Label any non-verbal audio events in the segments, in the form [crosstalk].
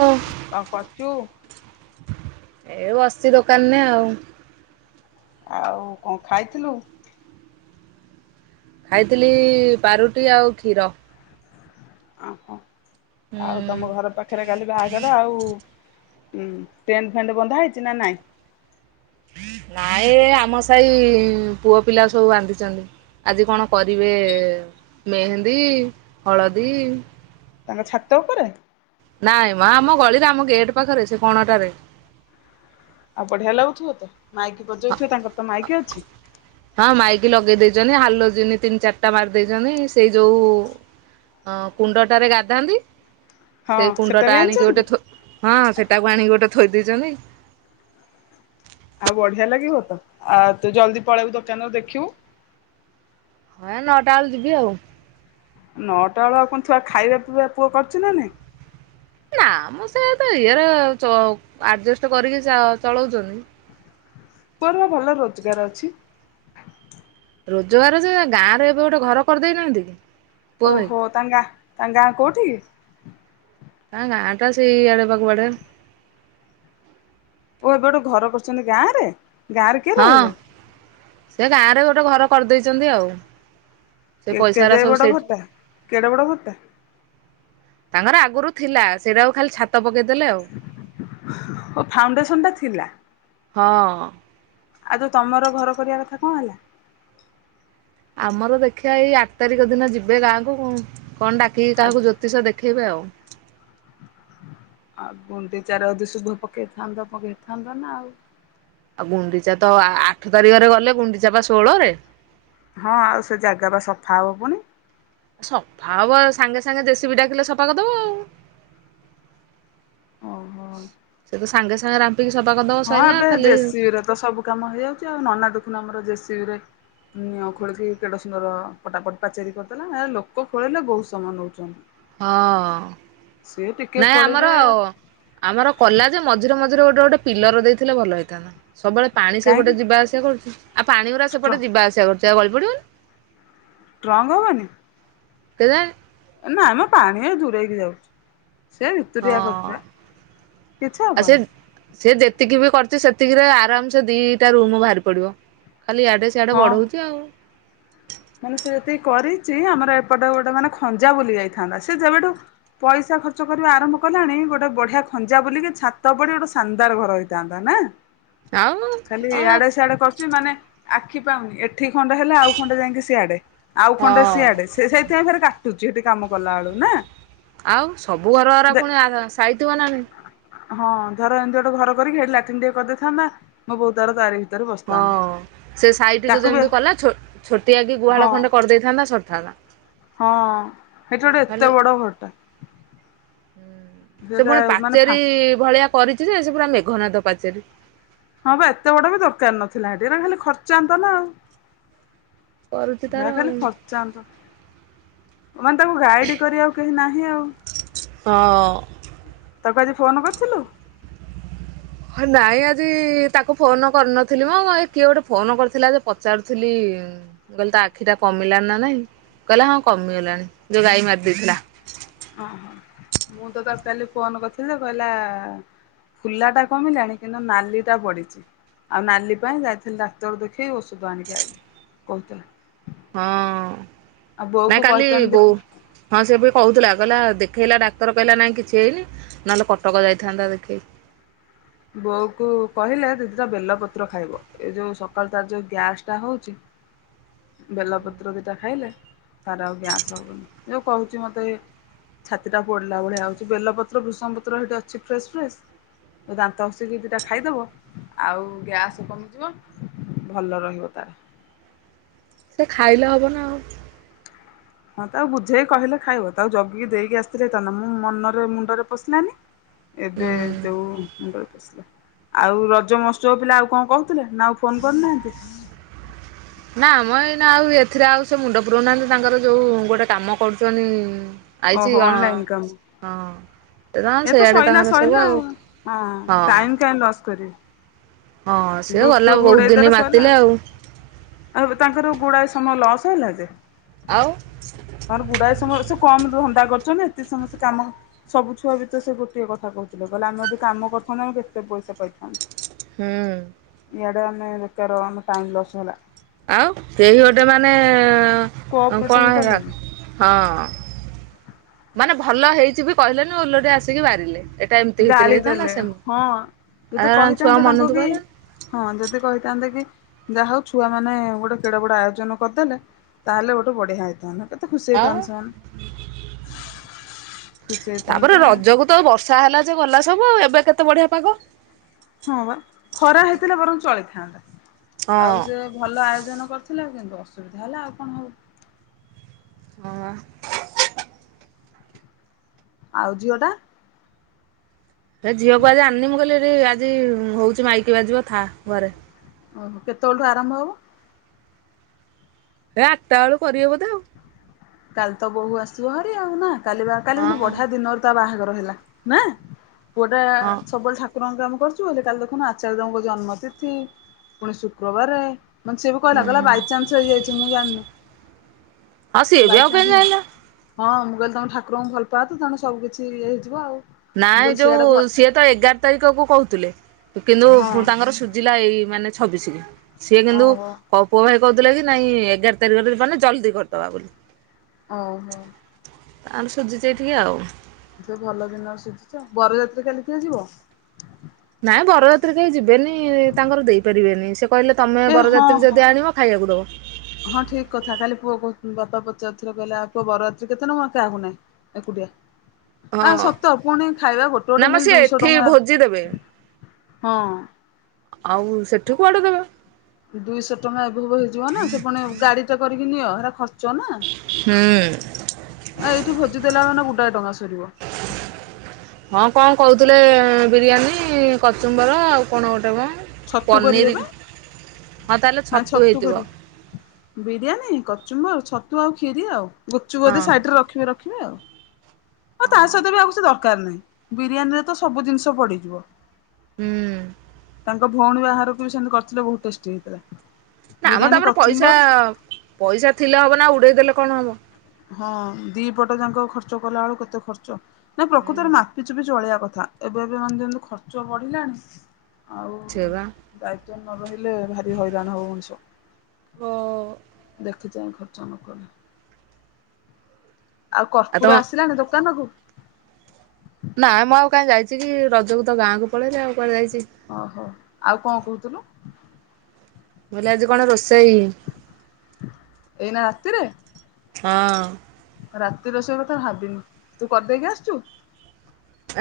ହଁ। କଣ କରୁଛୁ? ଏ ବସିଛି ଦୋକାନରେ ଆଉ। ଆଉ କଣ ଖାଇଥିଲୁ? ଖାଇଥିଲି ପାଉରୁଟି ଆଉ କ୍ଷୀର। ଓହୋ ହୁଁ ଆଉ ତମ ଘର ପାଖ ପାଖରେ କାଲି ବାହାଘର ଆଉ ଟେଣ୍ଟ ଫେଣ୍ଟ ବନ୍ଧା ହେଇଛି ନା ନାଇଁ। ନାଇଁ ଆମ ସାହି ପୁଅ ପିଲା ସବୁ ବାନ୍ଧିଛନ୍ତି। ଆଜି କଣ କରିବେ ମେହେନ୍ଦୀ ହଳଦୀ। ତାଙ୍କ ଛାତ ଉପରେ। ନାଇଁ ମା ଆମ ଗଳିରେ ଆମ ଗେଟ୍ ପାଖରେ ସେ କଣଟାରେ। ଆଉ ବଢ଼ିଆ ଲାଗୁଥିବ ତ ମାଇକି ବଜଉଥିବ ତାଙ୍କର ତ ମାଇକ ଅଛି। ହଁ ମାଇକି ଲଗେଇ ଦେଇଛନ୍ତି ହାଲୋଜିନି ତିନି ଚାରିଟା ମାରି ଦେଇଛନ୍ତି ସେଇ ଯୋଉ ହଁ କୁଣ୍ଡଟାରେ ଗାଧାନ୍ତି ହଁ ସେଇ କୁଣ୍ଡ ସେଟା ବି ଟା ଆଣିକି ଆଣିଛନ୍ତି ଗୋଟେ ଥୋ ହଁ ସେଟାକୁ ଆଣିକି ଗୋଟେ ଥୋଇ ଦେଇଛନ୍ତି। ଆଉ ବଢ଼ିଆ ଲାଗିବ ତ ଆ ତୁ ଜଲଦୀ ପଳେଇବୁ ଦୋକାନରୁ ଦେଖିବୁ। ହଁ ଏ ନଅଟା ବେଳେ ଯିବି ଆଉ। ନଅଟା ବେଳ ଆଉ କଣ ଛୁଆ ଖାଇବା ପିଇବା ପୁଅ କରୁଛି ନା ନାଇଁ। ନା ଆମ ସେ ତ ଇଏରେ ଚ ଆଡଜଷ୍ଟ କରିକି ଚଳଉଛନ୍ତି। ପୁଅର ବା ଭଲ ରୋଜଗାର ଅଛି। ରୋଜଗାର ଯେ ଗାଁରେ ଏବେ ଗୋଟେ ଘର କରିଦେଇନାହାନ୍ତି କି। ପୁଅ ଭାଇ ଓହୋ ତାଙ୍କ ଗାଁ ତାଙ୍କ ଗାଁ କୋଉଠି? ହଁ ଗାଁ ଟା ସେଇ ଆଡେ ବା କୁଆଡେ। ଓ ଏବେ ଘର କରୁଛନ୍ତି ଗାଁ ରେ। ହଁ ସେ ଗାଁ ରେ ଗୋଟେ ଘର କରିଦେଇଛନ୍ତି ଆଉ। ସେ ପଇସାରା ସବୁ ସେଇଠି। କେଡ଼େ ବଡ଼ ଘରଟା? ତାଙ୍କର ଆଗରୁ ଥିଲା ସେଇଟା ଆଉ ଖାଲି ଛା ତ ପକେଇଦେଲେ ଆଉ ଓ ଫାଉଣ୍ଡେସନ ଟା ଥିଲା ହଁ। ଆଉ ତୋ ତମର ଘର କରିବା କଥା କଣ ହେଲା। ଆମର ଦେଖିବା ଏଇ ଆଠ ତାରିଖ ଦିନ ଯିବେ ଗାଁକୁ କଣ ଡାକିକି ଆଉ କାହାକୁ ଜୋ ତିସ ଦେଖେଇବେ ଆଉ। ଆଉ ଗୁଣ୍ଡିଚାର ଯଦି ଶୁଭ ପକେଇଥାନ୍ତ ପକେଇଥାନ୍ତ ନା ଆଉ। ଆଉ ଗୁଣ୍ଡିଚା ତ ଆଠ ତାରିଖରେ ଗଲେ, ଗୁଣ୍ଡିଚା ବା ଷୋଳରେ। ହଁ ଆଉ ସେ ଜାଗା ବା ସଫା ହବ ପୁଣି। ସଫା ହବ, ସାଙ୍ଗେ ସାଙ୍ଗେ ଜେସିବି ଡାକିଲେ ସଫା କରଦବ ଆଉ। ଓହୋ ସେ ତ ସାଙ୍ଗେ ସାଙ୍ଗେ ରାମ୍ପିକି ସଫା କରଦବ ହଁ ସଇଲା। ଏବେ ଖାଲି ଜେସିବି ରେ ତ ସବୁ କାମ ହେଇଯାଉଛି ଆଉ। ନନା ଦେୁଖୁନୁ ଆମର ଜେସିବି ରେ ନିଅଁ ଖୋଳିକି କେଡେ ସୁନ୍ଦର ପଟାପଟ ପାଚେରି କରିଦେଲା। ଏ ଲୋକ ଖୋଳିଲେ ବହୁତ ସମୟ ନଉଛନ୍ତି। ହଁ, ସିଏ ଟିକେ ନାଇଁ ଖୋଳିବେ ଆମର ଆମର କଲା ଯେ ମଝିରେ ମଝିରେ ଗୋଟେ ଗୋଟେ ପିଲର ଦେଇଥିଲେ ଭଲ ହେଇଥାନ୍ତା। ସବୁବେଳେ ପାଣି କାହିଁକି ସେପଟେ ଯିବା ଆସିବା କରୁଛି। ଆଉ ପାଣି ଗୁରା ଷ୍ଟ୍ରଙ୍ଗ ସେପଟେ ଯିବା ଆସିବା କରୁଛି, ଆଉ ଗଳି ପଡ଼ିବନି। ଟ୍ରଙ୍ଗ୍ ହବନି? କେଜାଣି। ନା ମ ପାଣି ଇଏ ଦୂରେଇକି ଯାଉଛି। ସେ ହଁ ଭିତୁରିଆ କରୁଛି ପା। କିଛି ଆଉ ସେ ହବନି। ସେ ଯେତିକି ବି କରିଛି ସେତିକିରେ ଆରାମ ସେ ଦିଟା ରୁମ ବାହାରି ପଡିବ। ଖାଲି ଏଆଡେ ସେଆଡ଼େ ହଁ। ବଢୁଉଛି ଆଉ। ମାନେ ସେ ଯେତିକି କରିଛି, ଆମର ଏପଟେ ଗୋଟେ ମାନେ ଖଞ୍ଜା ବୁଲି ଯାଇଥାନ୍ତା। ସେ ଯେବେଠୁ ପଇସା ଖର୍ଚ୍ଚ କରିବା ଆରମ୍ଭ କଲାଣି, ଗୋଟେ ବଢିଆ ଖଞ୍ଜା ବୁଲିକି, ଛାତ ପଡି ଗୋଟେ ଶାନ୍ଦାର ଘର ହେଇଥାନ୍ତା। ନା। ଆଉ [inaudible] ଖାଲି ହଁ ଇଆଡେ ସିଆଡେ କରୁଛି, ମାନେ ଆଖି ପାଉନି। ଏଠି ଖଣ୍ଡେ ହେଲେ ଆଉ ଖଣ୍ଡେ ଯାଇକି ସିଆଡେ। ଆଉ ଖଣ୍ଡେ ସିଆଡେ। ସେ ସେଇଥିପାଇଁ ଭାରି କାଟୁଚି ସେଠି କାମ କଲା ବେଳୁ, ନା। ଆଉ ସବୁ ଘର ଗରା ଦେ ପୁଣି ସାଇଥିବ ନାଁ ହଁ ଧର ଏମିତି ଗୋଟେ ଘର କରିକି, ହେଟି ଲାଟିନ୍ ଟିକେ କରିଦେଇଥାନ୍ତା। ମୋ ବଉ ତାର ତାରି ଭିତରେ ବସିଥାନ୍ତା ହଁ। ସେ ସାଇଟିକୁ ତାକୁ ବି ଯେମିତି କଲା ଛୋ ଛୋଟିଆ କି ହଁ ଗୁହାଳ ଖଣ୍ଡେ କରିଦେଇଥାନ୍ତା, ସରିଥାନ୍ତା। ହଁ, ସେଇଠି ଆଉ ଗୋଟେ ଏତେ ବଡ ଘରଟା। ହୁଁ। ସେ ସେଟା ପୁଣି ମାନେ ଫା ପାଚେରୀ ଭଳିଆ କରିଛି ଯେ, ସେ ପୁରା ମେଘନାଦ ପାଚେରୀ। ହଁ ବା, ଏତେ ବଡ ବି ଦରକାର ନଥିଲା ହେଠି। ଏଟା ଖାଲି ଖର୍ଚାନ୍ତତା ନା ଆଉ। କରୁଛି ତାର ହେ ଆଉ ଖାଲି ଖର୍ଚ୍ଚାନ୍ତ। ମାନେ ତାକୁ ଗାଇଡ କରିବାକୁ କେହି ନାହିଁ ଆଉ। ତାକୁ ଆଜି ଫୋନ୍ କରିଥିଲୁ? ହ ନାଇଁ ଆଜି ତାକୁ ଫୋନ କରିନଥିଲି ମ, ଇଏ କିଏ ଗୋଟେ ଫୋନ କରିଥିଲା ଯେ ପଚାରୁଥିଲି। ମୁଁ କହିଲ ତ ଆଖି ଟା କମିଲାଣି ନା ନାଇଁ? କହିଲା ହଁ କମିଗଲାଣି। ଯୋଉ ଗାଈ ମାରିଦେଇଥିଲା। ଓ ହୋ। ମୁଁ ତ ତାକୁ କାଲି ଫୋନ କରିଥିଲି ଯେ କହିଲା ଫୁଲା ଟା କମିଲାଣି, କିନ୍ତୁ ନାଲିଟା ବଢିଛି। ଆଉ ନାଲି ପାଇଁ ଯାଇଥିଲି ଡାକ୍ତର ଦେଖେଇ ଔଷଧ ଆଣିକି ଆଇଲି। କହୁଥିଲା। ହଁ। ଆଉ ବୋଉ କୁ ନାଁ କାଲି କହିଥାନ୍ତି ବୋ ହଁ ସେ ବି କହୁଥିଲା, କହିଲା ଦେଖେଇଲା ଡାକ୍ତର କହିଲା ନାଇଁ କିଛି ହେଇନି। ନହେଲେ କଟକ ଯାଇଥାନ୍ତା ଦେଖିଇ। ବୋଉ କୁ କହିଲେ ଦି-ଦିଟା ବେଲପତ୍ର ଖାଇବ। ଏ ଯୋଉ ସକାଳୁ ତାର ଯୋଉ ଗ୍ୟାସ ଟା ହଉଛି ବେଲପତ୍ର ଦିଟା ଖାଇଲେ, ତାର ଆଉ ଗ୍ୟାସ ହବନି। ଯଉ କହୁଛି ମତେ ଛାତି ଟା ପୋଡିଲା ଭଳିଆ ହଉଛି, ବେଲପତ୍ର, ଭେଷୁଙ୍ଗା ପତ୍ର ସେଇଠି ଅଛି ଫ୍ରେଶ୍ ଫ୍ରେଶ୍? ଦାନ୍ତ ଘଷି କି ଦିଟା ଖାଇଦବ, ଆଉ ଗ୍ୟାସ କମିଯିବ। ଭଲ ରହିବ ତାର। ସେ ଖାଇଲେ ହବ ନା ଆଉ। ହଁ ତାକୁ ବୁଝେଇ କହିଲେ ଖାଇବ, ତାକୁ ଜଗିକି ଦେଇକି ଆସିଥିଲେ ହେଇଥାନ୍ତା, ମୁଁ ମନରେ ମୁଣ୍ଡରେ ପଶିଲାନି। ଏବେ ହୁଁ। ଯୋଉ ମୁଣ୍ଡରେ ପଶିଲା। ଆଉ ରଜ ମହୋତ୍ସବ ପିଲା ଆଉ କଣ କହୁଥିଲେ ନା ଆଉ ଫୋନ କରିନାହାନ୍ତି? ନା ମ ଏଇନେ ଆଉ ଏଥିରେ ଆଉ ସେ ମୁଣ୍ଡ ପୁୁରୋଉ ନାହାନ୍ତି ତାଙ୍କର ଯୋଉ ଗୋଟେ କାମ କରୁଛନ୍ତି। ଆଇଛି ଓହୋ ଅନଲାଇନ କାମ କଣ ହଁ। ଏ [unintelligible] ତ ସେଇଆଡ଼େ ସଇଲା ତାଙ୍କର ସଇଲା ସବୁ ଆଉ ହଁ। ଟାଇମ କାହିଁ ଲସ୍ କରିବେ ହଁ ସିଏ ଗ୍ରୁପ ଗଲା ଫ୍ରୁପ ବହୁତ ଉଡ଼େଇ ଦିନ ଦେଲେ ସଇଲା ମାତିଲେ ଆଉ ଆଉ ବି ତାଙ୍କର ଗୁଡ଼ାଏ ସମୟ ଲସ୍ ହେଲା ଯେ। ଆଉ। ତାଙ୍କର ଗୁଡ଼ାଏ ସମୟ ସେ କମ ଧନ୍ଦା କରିଛନ୍ତି ଏତେ ସମୟ ସେ କାମ ସବୁ ଛୁଆ ବି ତ ସେ ଗୋଟଏ କଥା କହୁଥିଲେ କହିଲେ ଆମେ ଯଦି କାମ କରିଥାନ୍ତୁ ଆମେ କେତେ ପଇସା ପାଇଥାନ୍ତୁ। ହୁଁ। ଇଆଡ଼େ ଆମେ ବେକାର ଆମ ଟାଇମ୍ ଲସ୍ ହେଲା। ଆଉ କେହି ଗୋଟେ ମାନେ ଅଁ କଣ କୋଅପରେଟିଭ ହେଲା? କଲେନି ହଁ ମାନେ ଭଲ ହେଇଛି ବି କହିଲେନି ଓଲଟି ଆସିକି ବାରିଲେ ଏ ଟା ଏମିତି ହେଇଥିଲେ ଗାଳି ହେଇଥାନ୍ତା ଦେଲେ ସେମ ହଁ ଯଦି ଆ ଏରା ଛୁଆଙ୍କ କହିଥାନ୍ତେ ତାଙ୍କୁ ମନ କି ଦୁଃଖ ହେଲା ନା [unintelligible] ହଁ ଯଦି କହିଥାନ୍ତେ କି ଯାହା ହୋଉ ଛୁଆ ମାନେ ଗୋଟେ କେଡ ବଡ଼ ଆୟୋଜନ କରିଦେଲେ। ତାହେଲେ ଗୋଟେ ବଢ଼ିଆ ହେଇଥାନ୍ତା। କେତେ ଖୁସି ଆଉ ହେଇଥାନ୍ତି ସେମାନେ ଖୁସି ତାପରେ ହେଇଥାନ୍ତେ। ରଜକୁ ତ ବର୍ଷା ହେଲା ଯେ ଗଲା ସବୁ ଆଉ ଏବେ କେତେ ବଢ଼ିଆ ପାଗ। ହଁ ବା ଖରା ହେଇଥିଲା ବରଂ ଚଳିଥାନ୍ତା ହଁ ଆଉ ସେ ଭଲ ଆୟୋଜନ କରିଥିଲେ କିନ୍ତୁ ଅସୁବିଧା ହେଲା ଆଉ କଣ ହବ। ହଁ ବା। ଆଉ ଝିଅ ଟା? ହେ ଝିଅ କୁଆ ଜାଣିନି ମୁଁ କହିଲି ଏଠି ଆଜି ହୋଉଛି ମାଇକି ବାଜିବ ଥା ଘରେ। ଓହୋ କେତେବେଳଠୁ ଆରମ୍ଭ ହବ। ହେ ଆଠଟା ବେଳୁ କରିବେ ବୋଧେ ଆଉ। କାଲି ତ ବୋହୁ ଆସିବ ହାରି ଆଉ ନା କାଲି ବା କାଲି କିନ୍ତୁ ହଁ ବଢ଼ିଆ ଦିନରେ ତା ବାହାଘର ହେଲା ନା ପୁଅଟା ହଁ ସବୁବେଳେ ଠା କୁରଙ୍କ କାମ କରୁଛି ବୋଲି କାଲି ଦେଖୁନ ଆଚାର୍ଯ୍ୟ ଦେବଙ୍କ ଜନ୍ମ ତିଥି ପୁଣି ଶୁକ୍ରବାରେ। ମାନେ ସେ ବି କହିଲା କହିଲା ବାଇ ହୁଁ ଚାନ୍ସ ହେଇଯାଇଛି ମୁଁ ଜାଣିନି। ହଁ ସିଏ ବି ବାଇ ଆଉ କାହିଁ ଚାନ୍ସ ଯାଇଲା। ହଁ ମୁଁ କହିଲି ତମେ ଠାକୁରଙ୍କୁ ଭଲ ପାଆ ତ ତେଣୁ ସବୁ କିଛି ଇଏ ହେଇଯିବ ଆଉ। ମୁଁ ନାଇଁ କହିଲି ଯୋଉ ସିଆଡେ ଭ ସିଏ ତ ଏଗାର ତାରିଖ କୁ କହୁଥିଲେ କିନ୍ତୁ ହଁ ପୁ ତାଙ୍କର ସୂ ଜିଲା ଏଇ ମାନେ ଛବିସିକି ସିଏ କିନ୍ତୁ ଓହୋ [unintelligible] ପୁଅ ଭାଇ କହୁଥିଲେ କି ନାଇଁ ଏଗାର ତାରିଖରେ ମାନେ ଜଲ୍ଦି କରିଦବା ବୋଲି। ଓ ହୋ। ତାଙ୍କର ସୂଜିଛି ଏଇଠିକି ଆଉ। [unintelligible] ଭଲ ଦିନରେ ସୂଜିଛି ଆଉ ବରଯାତ୍ରୀ କାଲିି କିଏ ଯିବ? ନାଇଁ ବରଯାତ୍ରୀ କେହି ଯିବେନି ତାଙ୍କର ଦେଇ ପାରିବେନି ସେ କହିଲେ ତମ ଏ ହଁ ବରାତ୍ରୀ ହଁ। ଯଦି ଆଣିବ ଖାଇବାକୁ ଦବ। ହଁ ଠିକ କଥା କାଲି ପୁଅ କୁ ବାପା ପଚାରୁଥିଲେ କହିଲେ ଆ ପୁଅ ବରଯାତ୍ରୀ କେତେ ନବ କାହାକୁ ନାହିଁ। ଏକୁଟିଆ। ଆ ହଁ ସତ ପୁଣି ଖାଇବା ଗୋଟେ ନା ଗୋଟେ ମ ମିଲ ସିଏ ଦୁଇଶହ ଏଠି ଭୋଜି ଦେବେ ଟଙ୍କା। ଆଉ ସେଠୁ କୁଆଡ଼ୁ ଦେବେ? ଦୁଇଶହ ଟଙ୍କା ଏଭବ୍ ହେଇଯିବ ନା ସେ ପୁଣି ଗାଡ଼ି ଟା କରିକି ନିଅ ହେରା ଖର୍ଚ ନା। ହୁଁ ଆ ଏଇଠୁ ଭୋଜି ଦେଲା ମାନେ ଗୋଡାଏ ଟଙ୍କା ସରିବ। ହଁ କଣ କରୁଥିଲେ ବିରିୟାନୀ କଚୁମ୍ବର ଆଉ କଣ ଗୋଟେ ମ ଛତୁ କରିବେ ପନିର ବା ହଁ ତାହେଲେ ନା ଛତୁ ହେଇଥିବ। କରିବେ। ବିରିୟାନୀ, କଚୁମ୍ବର, ଛତୁ, ଆଉ ଖୀରି, ଆଉ ଗୁପ୍ ଚୁପ୍ ଜଦି ହଁ ସାଇଟ୍ ରେ ରଖିବେ ରଖିବେ ଆଉ। ଆ ତା ହଁ ସହିତ ବି ଆଉ କିଛି ଦରକାର ନାହିଁ, ବିରିୟାନୀରେ ତ ସବୁ ଜିନିଷ ପଡିଥିବ। ହୁଁ। ତାଙ୍କ ଭୋଉଣୀ ବାଘରକୁ ବି ସେମିତି କରିଥିଲେ ବୋହୁତ ଟେଷ୍ଟି ହେଇଥିଲା। ନା ମ ବିରିୟାନୀ ତାମରେ ପଇସା କଚୁମ୍ବର ପଇସା ଥିଲେ ହବ ନା ଉଡେଇ ଦେଲେ କଣ ହବ? ହଁ ଦି ପଟ ଯାଁକ ଖର୍ଚ୍ଚ କଲାଳୁ କେତେ ଖର୍ଚ୍ଚ ନା ପ୍ରକୃତରେ ହୁଁ ମାପି ଚୁପି ଚଳେଇିଆ କଥା ଏବେ ଏବେ ମାନେ ଯେମିତି ଖର୍ଚ୍ଚ ବଢିଲାଣି, ଆଉ ଛେ ବା ଦାୟିତ୍ୱ ନ ରହିଲେ ଭାରି ହଇରାଣ ହବ ମଣିଷ। ହଁ-ଅ। ଦେଖି ଚାହିଁ ଖର୍ଚ ନ କଲେ ଆଉ କର୍ପୁର ଆସିଲାଣି ଦୋକାନ କୁ? ନାଇଁ ମୁଁ ଆଉ କାଇଁ ଯାଇଚି କି ରଜକୁ ତ ଗାଁକୁ ପଳେଇଲି ଆଉ କୁଆଡେ ଯାଇଚି? ଓହୋ ଆଉ କଁ କୋହୁଥିଲୁ। ମୁଁ କଲି ଆଜି କଣ ରୋଷେଇ? ଏଇନା ରାତିରେ? ହଁ। ରାତି ରୋଷେଇ କଥା ଭାବିନି, ତୁ କରିଦେଇକି ଆସିଚୁ।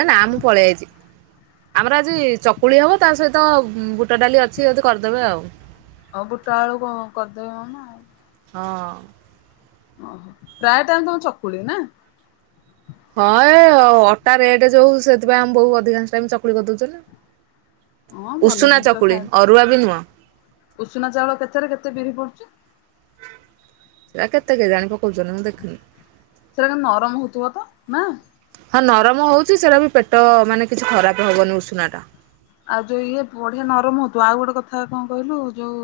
ଏ ନା ମୁଁ ପଳେଆଇଚି। ଆମର ଆଜି ଚକୁଳି ହବ ତା ସହିତ ବୁଟ ଡାଲି ଅଛି ଯଦି କରିଦେବେ ଆଉ‌। ହଉ ବୁଟ ଆଳୁ କଁ କରିଦେବେ ମାମା ଆଉ। ହଁ। ଓହୋ ପ୍ରାୟେ ଟାଇମ ତମ ଚକୁଳି, ନା? ହଁ ଏ ଅଟା ରେଟ ଯୋଉ ସେଥିପାଇଁ ଆମ ବୋଉ ଅଧିକାଂଶ ଟାଇମ୍ ଚକୁଳି କରିଦୋଉଚନ୍ତି। ହଁ ଭଲ ଉଷୁନା ଦିଦିର ଚକୁଳି ଖାଏ। ଅରୁଆ ବି ନୁଅଁ। ଉଷୁନା ଚାଉଳ କେତେରେ କେତେ ବିରି ପଡୁଚି? ସେରା କେତେ କେଇ ଜାଣି ପକୋଉଚନ୍ତି ମୁଁ ଦେଖିନି? ସେଇଟା ନରମ ହୋଉଥିବ ତ, ନା? ହଁ ନରମ ହୋଉଛି ସେଟା ବି ପେଟ ମାନେ କିଛି ଖରାପ ହବନି ଉଷୁନା ଟା। ଆଉ ଯୋଉ ଇଏ ବଢିଆ ନରମ ହୋଉଥୁବ, ଆଉ ଗୋଟେ କଥା କଁ କହିଲୁ ଯୋଉ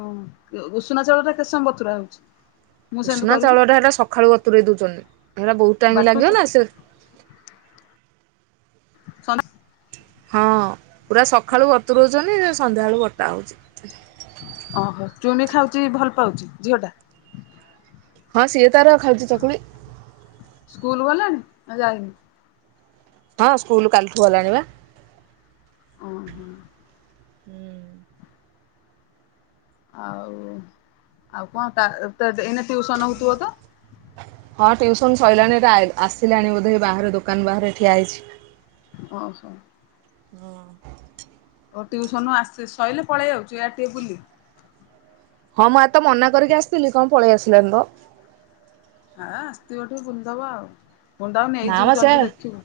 ଓ ଉଷୁନା ଚଉଳଟା କେତେ ସମୟ ବତୁରା ହେଉଛି? ଉଷନା ଚାଉଳଟା ସେଟା ସଖାଳୁ ବତୁରେଇ ଦୋଉଛନ୍ତି ସେଟା ବୋହୁତ ଟାଇମ ବାଟୁଚ ଲାଗିବ ନା ସେ ସନ୍ଦା ହଁ ପୁରା ସଖାଳୁ ବତୁରୋଉଛନ୍ତି ସନ୍ଧ୍ୟାଅଳୁକୁ ବଟା ହୋଉଛି। ଓହୋ ଚୁନି ଖାଉଛି ଭଲ ପାଉଛି ଝିଅ ଟା? ହଁ ସିଏ ତାର ଖାଉଚି ଚକୁଳି। ସ୍କୁଲ ଗଲାଣି ନା ଯାଇନି? ହଁ ସ୍କୁଲ କାଲିଠୁ ଗଲାଣି ପା। ଓହୋ। ଆଉ ଆଉ କଁ ତା ତା ଏଇନା ଟିଉସନ ହୋଉଥିବ ତ? ହଁ ଟିଉସନ ସଇଲାଣି ଏଟା ଆ ଆସିଲାଣି ବୋଧେ ବାହାରେ ଦୋକାନ ବାହାରେ ଠିଆ ହେଇଛି। ଓହୋ। ହୁଁ। ଓ ଟ୍ୟୁସନରୁ ଆସି ସଇଲେ ପଳେଇ ଆଉଚି ଏୟା ଟିକେ ବୁଲି ହଁ ମୁଁ ଆଜି ତ ମନା କରିକି ଆସିଥିଲି କଣ ପଳେଇ ଆସିଲଣି ତ। ହଁ ଆସିଥିବ ଟିକେ ବୁଲିଦବ ଆଉ। ପୁଣି ତାକୁ ନେଇଯିବୁ ନାମ ସିଏ ଜଲ୍ଦି ଦେଖିବୁ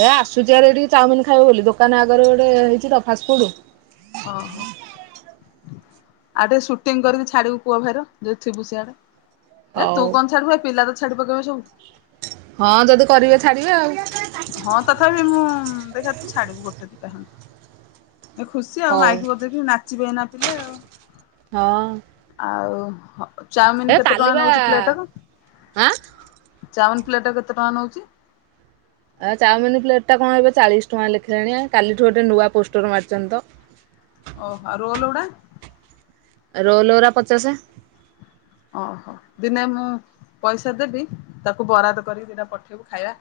ହେ ଆସୁଛିହାରି ଏଠିକି ଚାଉମିନ ଖାଇବ ବୋଲି ଦୋକାନ ଆଗରେ ଗୋଟେ ହେଇଛି ତ ଫାଷ୍ଟ ଫୁଡ। ଓହୋ। ଆଉ ଟିକେ ସୁଟିଂ କରିକି ଛାଡିବୁ ପୁଅଭାଇର ଯଦି ଥିବୁ ସିଆଡେ। ଏ ତୁ ହଉ କଣ ଛାଡିବୁ ଏ ପିଲା ତ ଛାଡିପକେଇବେ ସବୁ। ହଁ ଯଦି କରିବେ ଛାଡିବେ ଆଉ। ହଁ ତଥାପି ମୁଁ ଦେଖା ତୁ ଛାଡିବୁ ଗୋଟେ ଦିଟା ହ। ଏ ଖୁସି ଆଉ ହଉ ମାଇକି ବଜେଇକି ନାଚିବେ ଏନା ପିଲେ ଆଉ। ହଁ ଆଉ ଚାଉମିିନ ଏ କେତେ କାଲି ଟଙ୍କା ବା ନଉଛି ପ୍ଲେଟଟାକୁ? ଆଁ ଚାଉମିନ୍ ପ୍ଲେଟ କେତେ ଟଙ୍କା ନଉଛି? ଆଉ ଚାଉମିନ ପ୍ଲେଟ୍ ଟା କଣ ଏବେ ଚାଳିଶ ଟଙ୍କା ଲେଖିଲାଣି କାଲିଠୁ ଗୋଟେ ନୂଆ ପୋଷ୍ଟର ମାରିଛନ୍ତି ତ। ଓହୋ। ଆଉ ରୋଲଗୁଡା? ରୋଲଗୁରା ପଚାଶ। ଓହୋ ଦିନେ ମୁଁ ପଇସା ଦେବି ତାକୁ ବରାଦ କରିକି ଦିିନେ ପଠେଇବୁ ଖାଇବା।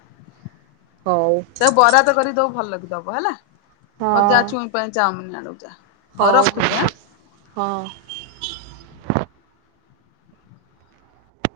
ହଉ। ବରାଦ କରିକିଦୋବୁ ଭଲକି ଦବ ହେଲା। ମ ଯା ଛୁଇଁ ପାଇଁ ଚାଓମିନ ଆଣିବୁ ଯା। ହଉ ହୋଉ ରଖୁଛି ହୋଉ ଆଁ। ହଁ।